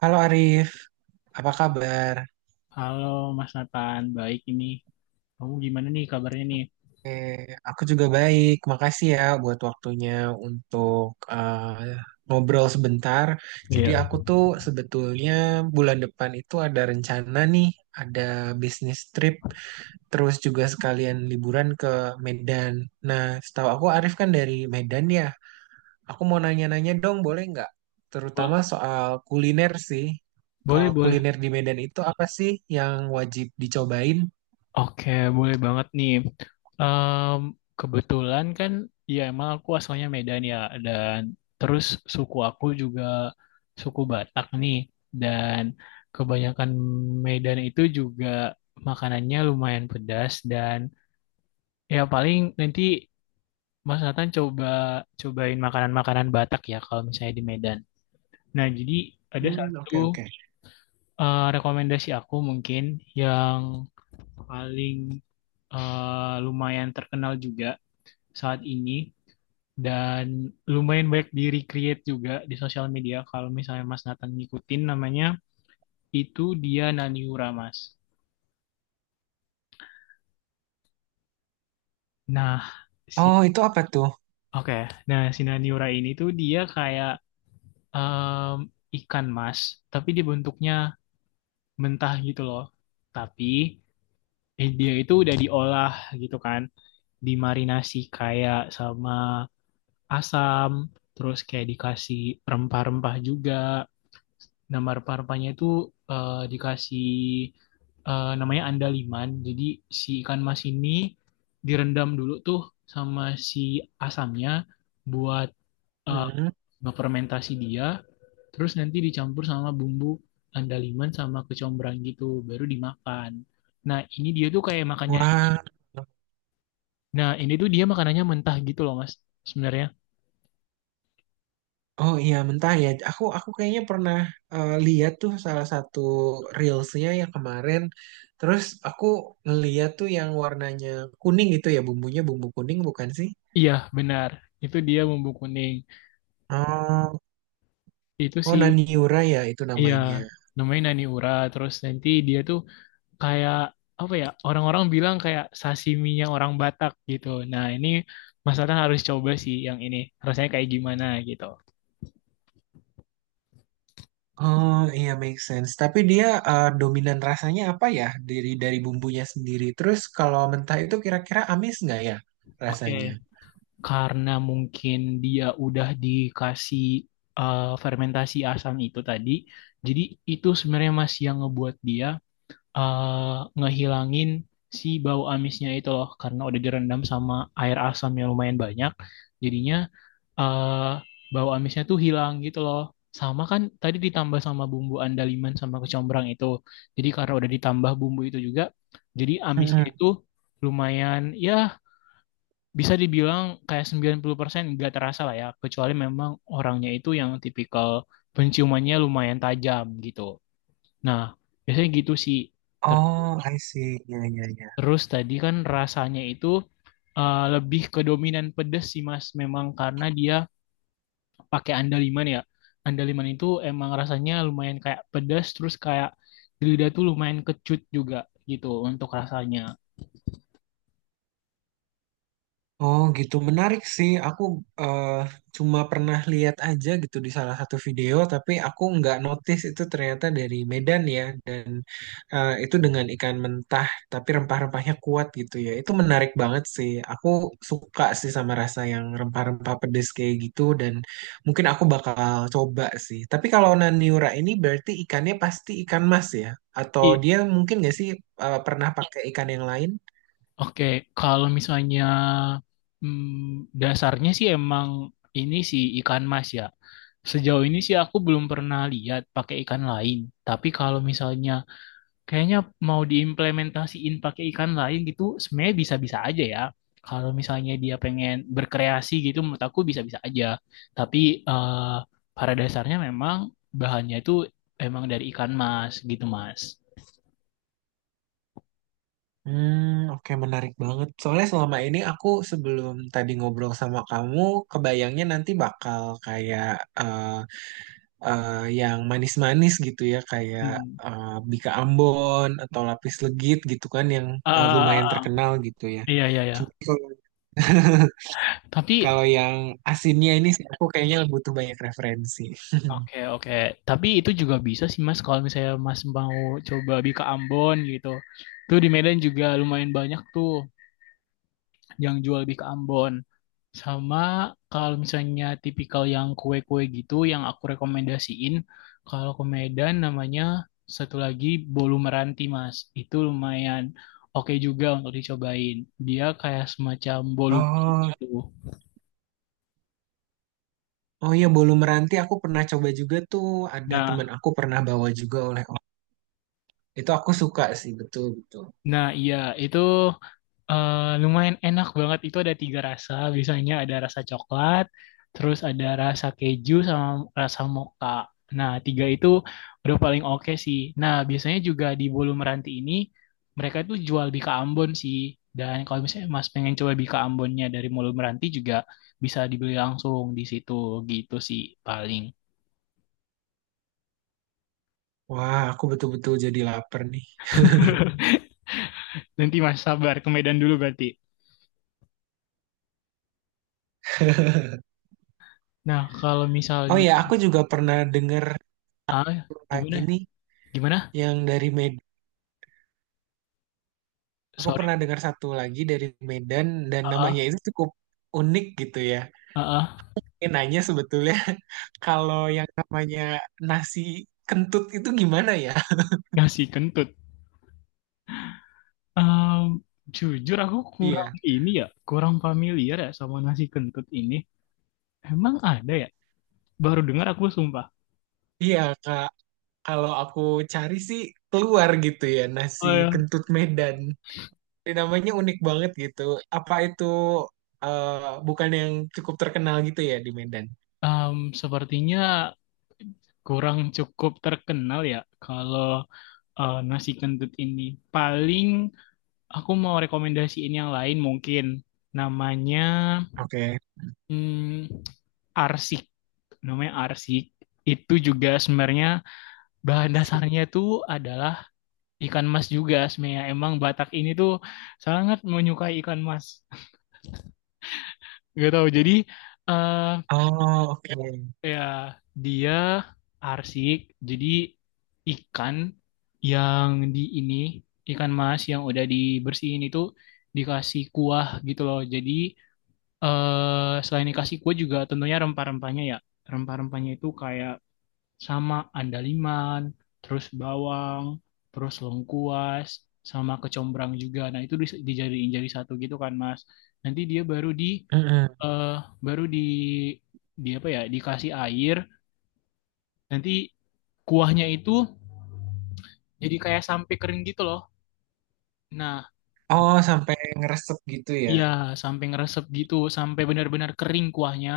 Halo Arif, apa kabar? Halo Mas Nathan, baik ini. Kamu gimana nih kabarnya nih? Eh, aku juga baik. Makasih ya buat waktunya untuk eh, ngobrol sebentar. Jadi Iya, aku tuh sebetulnya bulan depan itu ada rencana nih, ada bisnis trip, terus juga sekalian liburan ke Medan. Nah, setahu aku Arif kan dari Medan ya. Aku mau nanya-nanya dong, boleh nggak? Bo- Terutama soal kuliner sih. boleh, Kalau boleh. kuliner di Medan itu apa sih yang wajib dicobain? Oke, boleh banget nih. Em, kebetulan kan, ya emang aku asalnya Medan ya, dan terus suku aku juga suku Batak nih, dan kebanyakan Medan itu juga makanannya lumayan pedas dan ya paling nanti Mas Nathan cobain makanan-makanan Batak ya kalau misalnya di Medan. Nah, jadi ada Hmm, satu oke oke. Rekomendasi aku mungkin yang paling lumayan terkenal juga saat ini dan lumayan banyak di recreate juga di sosial media kalau misalnya Mas Nathan ngikutin namanya itu dia Naniura Mas. Nah, si Oh, itu apa tuh? oke. Nah, si Naniura ini tuh dia kayak em, ikan mas, tapi dia bentuknya mentah gitu loh. Tapi dia itu udah diolah gitu kan dimarinasi kayak sama asam, terus kayak dikasih rempah-rempah juga. Nama rempah-rempahnya itu dikasih namanya andaliman. Jadi si ikan mas ini direndam dulu tuh sama si asamnya buat eh, Mm-mm. ngefermentasi dia. Terus nanti dicampur sama bumbu andaliman sama kecombrang gitu, baru dimakan. Nah, ini dia tuh kayak makannya. Wah. Nah, ini tuh dia makanannya mentah gitu loh Mas sebenarnya. Oh iya mentah ya. Aku kayaknya pernah lihat tuh salah satu reelsnya yang kemarin. Terus aku ngeliat tuh yang warnanya kuning gitu ya bumbunya bumbu kuning bukan sih? Iya benar, itu dia bumbu kuning. Oh, Itu oh sih, Naniura ya itu iya, namanya. namanya nani ura. Terus nanti dia tuh kayak apa ya? Orang-orang bilang kayak sashiminya orang Batak gitu. Nah, ini Mas Nathan harus coba sih yang ini. Rasanya kayak gimana gitu. Oh iya make sense. Tapi dia dominan rasanya apa ya dari bumbunya sendiri. Terus kalau mentah itu kira-kira amis nggak ya Oke, rasanya? karena mungkin dia udah dikasih fermentasi asam itu tadi, jadi itu sebenarnya Mas yang ngebuat dia ngehilangin si bau amisnya itu loh, karena udah direndam sama air asam yang lumayan banyak. Jadinya eh bau amisnya tuh hilang gitu loh. Sama kan tadi ditambah sama bumbu andaliman sama kecombrang itu. Jadi karena udah ditambah bumbu itu juga, jadi amisnya Mm-mm. itu lumayan ya bisa dibilang kayak 90% nggak terasa lah ya. Kecuali memang orangnya itu yang tipikal penciumannya lumayan tajam gitu. Nah, biasanya gitu sih. Ter- Oh, I see. Ya, ya, ya. Terus tadi kan rasanya itu lebih ke dominan pedes sih Mas. Memang karena dia pakai andaliman ya. Andaliman itu emang rasanya lumayan kayak pedas terus kayak di lidah tuh lumayan kecut juga gitu untuk rasanya. Oh, gitu. Menarik sih. Aku eh, cuma pernah lihat aja gitu di salah satu video, tapi aku nggak notice itu ternyata dari Medan ya. Dan itu dengan ikan mentah, tapi rempah-rempahnya kuat gitu ya. Itu menarik banget sih. Aku suka sih sama rasa yang rempah-rempah pedes kayak gitu. Dan mungkin aku bakal coba sih. Tapi kalau Naniura ini berarti ikannya pasti ikan mas ya? Atau I, dia mungkin nggak sih pernah pakai ikan yang lain? oke, kalau misalnya dasarnya sih emang ini sih ikan mas ya. Sejauh ini sih aku belum pernah lihat pakai ikan lain. Tapi kalau misalnya kayaknya mau diimplementasiin pakai ikan lain gitu sebenarnya bisa-bisa aja ya, kalau misalnya dia pengen berkreasi gitu menurut aku bisa-bisa aja, tapi eh, pada dasarnya memang bahannya itu emang dari ikan mas gitu Mas. Hmm, oke menarik banget. Soalnya selama ini aku sebelum tadi ngobrol sama kamu, kebayangnya nanti bakal kayak eh, eh, yang manis-manis gitu ya, kayak Hmm. eh, Bika Ambon atau Lapis Legit gitu kan yang lumayan Ah, terkenal gitu ya. iya iya iya, Cuma kalau tapi kalau yang asinnya ini sih aku kayaknya butuh banyak referensi. oke oke, tapi itu juga bisa sih Mas, kalau misalnya Mas mau coba di ke Ambon gitu, tuh di Medan juga lumayan banyak tuh yang jual lebih ke Ambon. Sama kalau misalnya tipikal yang kue-kue gitu yang aku rekomendasiin, kalau ke Medan namanya satu lagi bolu meranti, Mas. Itu lumayan oke juga untuk dicobain. Dia kayak semacam bolu Oh, gitu. oh iya bolu meranti aku pernah coba juga tuh. Ada teman Nah, aku pernah bawa juga oleh Itu aku suka sih, betul betul. nah, iya itu. Lumayan enak banget itu, ada tiga rasa biasanya, ada rasa coklat terus ada rasa keju sama rasa mocha. Nah, tiga itu udah paling oke sih. Nah, biasanya juga di Bolu Meranti ini mereka itu jual bika Ambon sih, dan kalau misalnya Mas pengen coba bika Ambonnya dari Bolu Meranti juga bisa dibeli langsung di situ gitu sih paling. Wah, aku betul-betul jadi lapar nih. Nanti Mas sabar ke Medan dulu berarti. Nah, kalau Oh misalnya, ya, aku juga pernah dengar ah, lagi gimana nih gimana, yang dari Medan. Aku sorry, pernah dengar satu lagi dari Medan dan ah namanya ah itu cukup unik gitu ya. ah, ah. Ini nanya sebetulnya kalau yang namanya nasi kentut itu gimana ya? Nasi kentut. Ehm, jujur aku kurang Iya, ini ya, kurang familiar ya sama nasi kentut ini. Emang ada ya? Baru dengar aku sumpah. iya Kak. Kalau aku cari sih keluar gitu ya Oh nasi ya. kentut Medan. Ini namanya unik banget gitu. Apa itu eh, bukan yang cukup terkenal gitu ya di Medan? Sepertinya kurang cukup terkenal ya kalau nasi kentut ini. Paling aku mau rekomendasiin yang lain mungkin. Namanya Oke. hmm, arsik. Namanya arsik. Itu juga sebenarnya bahan Asik. dasarnya itu adalah ikan mas juga sebenarnya. Emang Batak ini tuh sangat menyukai ikan mas. Gak tahu. Jadi eh Oh, oke. ya dia arsik. Jadi ikan yang di ini, ikan mas yang udah dibersihin itu dikasih kuah gitu loh. Jadi selain dikasih kuah juga tentunya rempah-rempahnya ya. Rempah-rempahnya itu kayak sama andaliman, terus bawang, terus lengkuas, sama kecombrang juga. Nah, itu dijadiin jadi satu gitu kan, Mas. Nanti dia Mm-mm. eh baru di apa ya, dikasih air. Nanti kuahnya itu jadi kayak sampai kering gitu loh. Nah, Oh, sampai ngeresep gitu ya. iya sampai ngeresep gitu, sampai benar-benar kering kuahnya.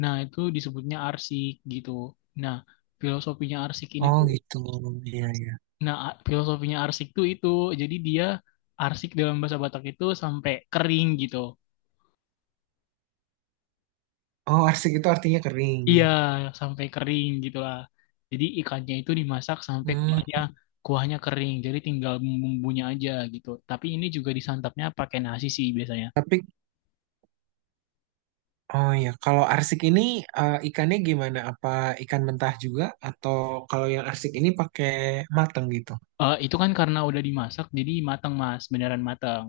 Nah, itu disebutnya arsik gitu. Nah, filosofinya arsik ini Oh, tuh. gitu. Iya, iya. Nah, filosofinya arsik tuh itu. Jadi dia arsik dalam bahasa Batak itu sampai kering gitu. Oh, arsik itu artinya kering. Iya, sampai kering gitu lah. Jadi ikannya itu dimasak sampai Hmm, kuahnya kuahnya kering. Jadi tinggal bumbunya aja gitu. Tapi ini juga disantapnya pakai nasi sih biasanya. tapi oh ya, kalau arsik ini ikannya gimana? Apa ikan mentah juga atau kalau yang arsik ini pakai mateng gitu? Itu kan karena udah dimasak jadi matang Mas, beneran matang.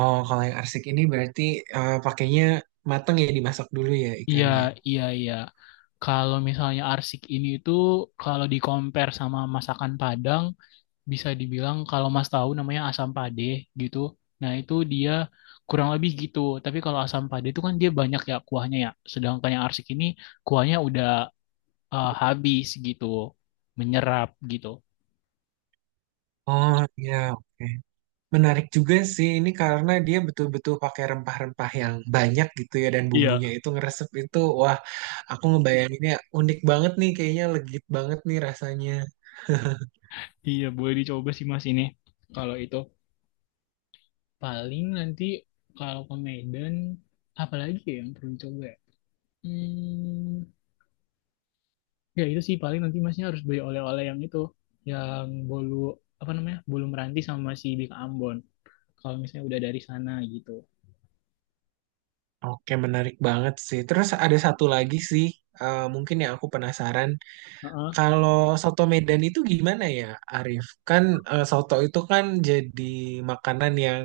Oh, kalau yang arsik ini berarti pakainya mateng ya dimasak dulu ya Iya. ikannya. Hmm. Iya, iya. Kalau misalnya arsik ini itu kalau di compare sama masakan Padang, bisa dibilang kalau Mas tahu namanya asam pade gitu. Nah, itu dia kurang lebih gitu. Tapi kalau asam pade itu kan dia banyak ya kuahnya ya. Sedangkan yang arsik ini kuahnya udah habis gitu, menyerap gitu. Oh, iya, oke. Menarik juga sih ini karena dia betul-betul pakai rempah-rempah yang banyak gitu ya dan Iya, bumbunya itu ngeresep itu wah aku ngebayanginnya unik banget nih kayaknya legit banget nih rasanya. iya boleh dicoba sih Mas ini. Kalau itu. Paling nanti kalau ke Medan apalagi ya yang perlu dicoba ya? Hmm, Ya itu sih paling nanti masnya harus beli oleh-oleh yang itu, yang bolu apa namanya bolu meranti sama si Bika Ambon. Kalau misalnya udah dari sana gitu. Oke menarik banget sih. Terus ada satu lagi sih mungkin yang aku penasaran Heeh. kalau soto Medan itu gimana ya Arif? Kan soto itu kan jadi makanan yang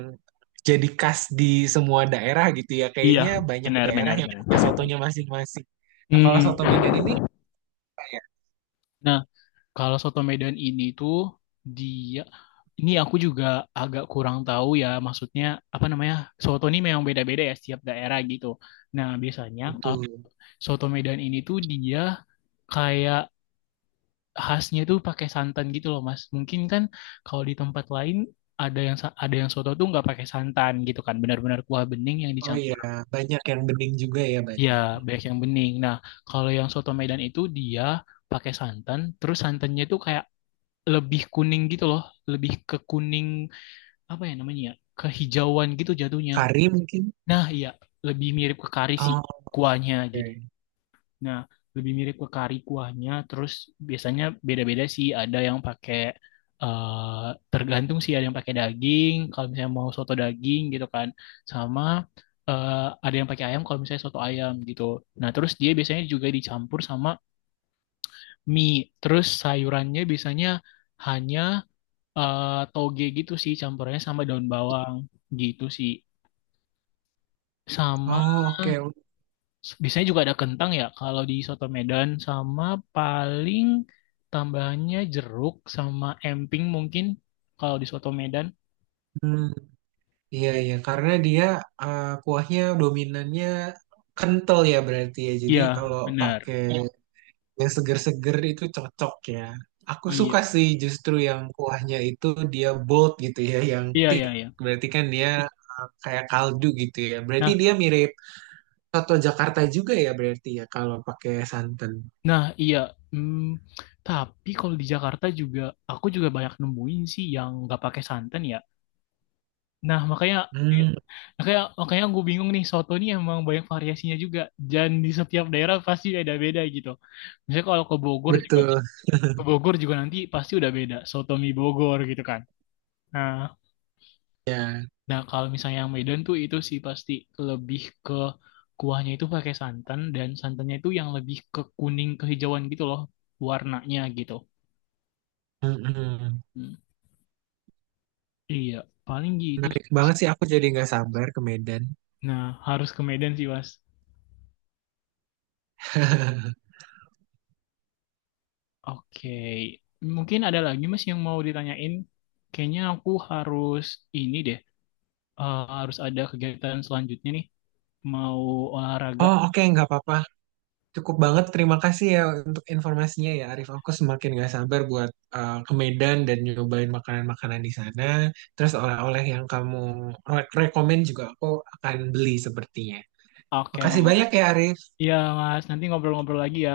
jadi khas di semua daerah gitu ya. Iya, Kayaknya banyak benar daerah benar yang benar. punya sotonya masing-masing. Nah, kalau soto Hmm. Medan ini Nah, kalau soto Medan ini tuh dia, ini aku juga agak kurang tahu ya, maksudnya apa namanya? Soto ini memang beda-beda ya setiap daerah gitu. Nah, biasanya betul. soto Medan ini tuh dia kayak khasnya itu pakai santan gitu loh Mas. Mungkin kan kalau di tempat lain ada yang ada yang soto tuh nggak pakai santan gitu kan, benar-benar kuah bening yang Oh iya, dicampur. banyak yang bening juga ya Ya, banyak. banyak yang bening. Nah, kalau yang soto Medan itu dia pakai santan, terus santannya itu kayak lebih kuning gitu loh, lebih ke kuning apa ya namanya ya, kehijauan gitu jatuhnya. Kari mungkin. Nah, iya, lebih mirip ke kari sih Oh, kuahnya oke. gitu. Nah, lebih mirip ke kari kuahnya. Terus biasanya beda-beda sih. Ada yang pakai eh tergantung sih, ada yang pakai daging. Kalau misalnya mau soto daging gitu kan, sama eh, ada yang pakai ayam. Kalau misalnya soto ayam gitu. Nah, terus dia biasanya juga dicampur sama mie. Terus sayurannya biasanya hanya toge gitu sih, campurannya sama daun bawang gitu sih. Sama Oh, oke. biasanya juga ada kentang ya kalau di soto Medan, sama paling tambahannya jeruk sama emping mungkin kalau di soto Medan. Hmm, iya, iya. Karena dia kuahnya dominannya kental ya berarti ya. Jadi Iya, kalau benar. pakai yang seger-seger itu cocok ya. Aku Iya. suka sih justru yang kuahnya itu dia bold gitu ya, yang Iya, thick. iya, iya. Berarti kan dia kayak kaldu gitu ya. Berarti Nah, dia mirip soto Jakarta juga ya berarti ya kalau pakai santan. nah, iya. Hmm, tapi kalau di Jakarta juga aku juga banyak nemuin sih yang nggak pakai santan ya. Nah, makanya Hmm, makanya makanya gue bingung nih soto nih emang banyak variasinya juga dan di setiap daerah pasti beda-beda gitu. Misalnya kalau betul. ke Bogor juga nanti pasti udah beda. Soto mie Bogor gitu kan. Nah, Ya, nah, kalau misalnya yang Medan tuh itu sih pasti lebih ke kuahnya itu pakai santan dan santannya itu yang lebih ke kuning kehijauan gitu loh warnanya gitu. mm-mm. Hmm, Iya, paling gitu sih, Menarik Mas. banget sih aku jadi nggak sabar ke Medan. Nah, harus ke Medan sih, Mas. Oke. Mungkin ada lagi Mas yang mau ditanyain. Kayaknya aku harus ini deh. Harus ada kegiatan selanjutnya nih. Mau olahraga. Oh oke nggak apa-apa. Cukup banget terima kasih ya untuk informasinya ya Arif. Aku semakin nggak sabar buat ke Medan dan nyobain makanan-makanan di sana. Terus oleh-oleh yang kamu rekomend juga aku akan beli sepertinya. Oke, Makasih makasih. banyak ya Arif. Iya Mas, nanti ngobrol-ngobrol lagi ya.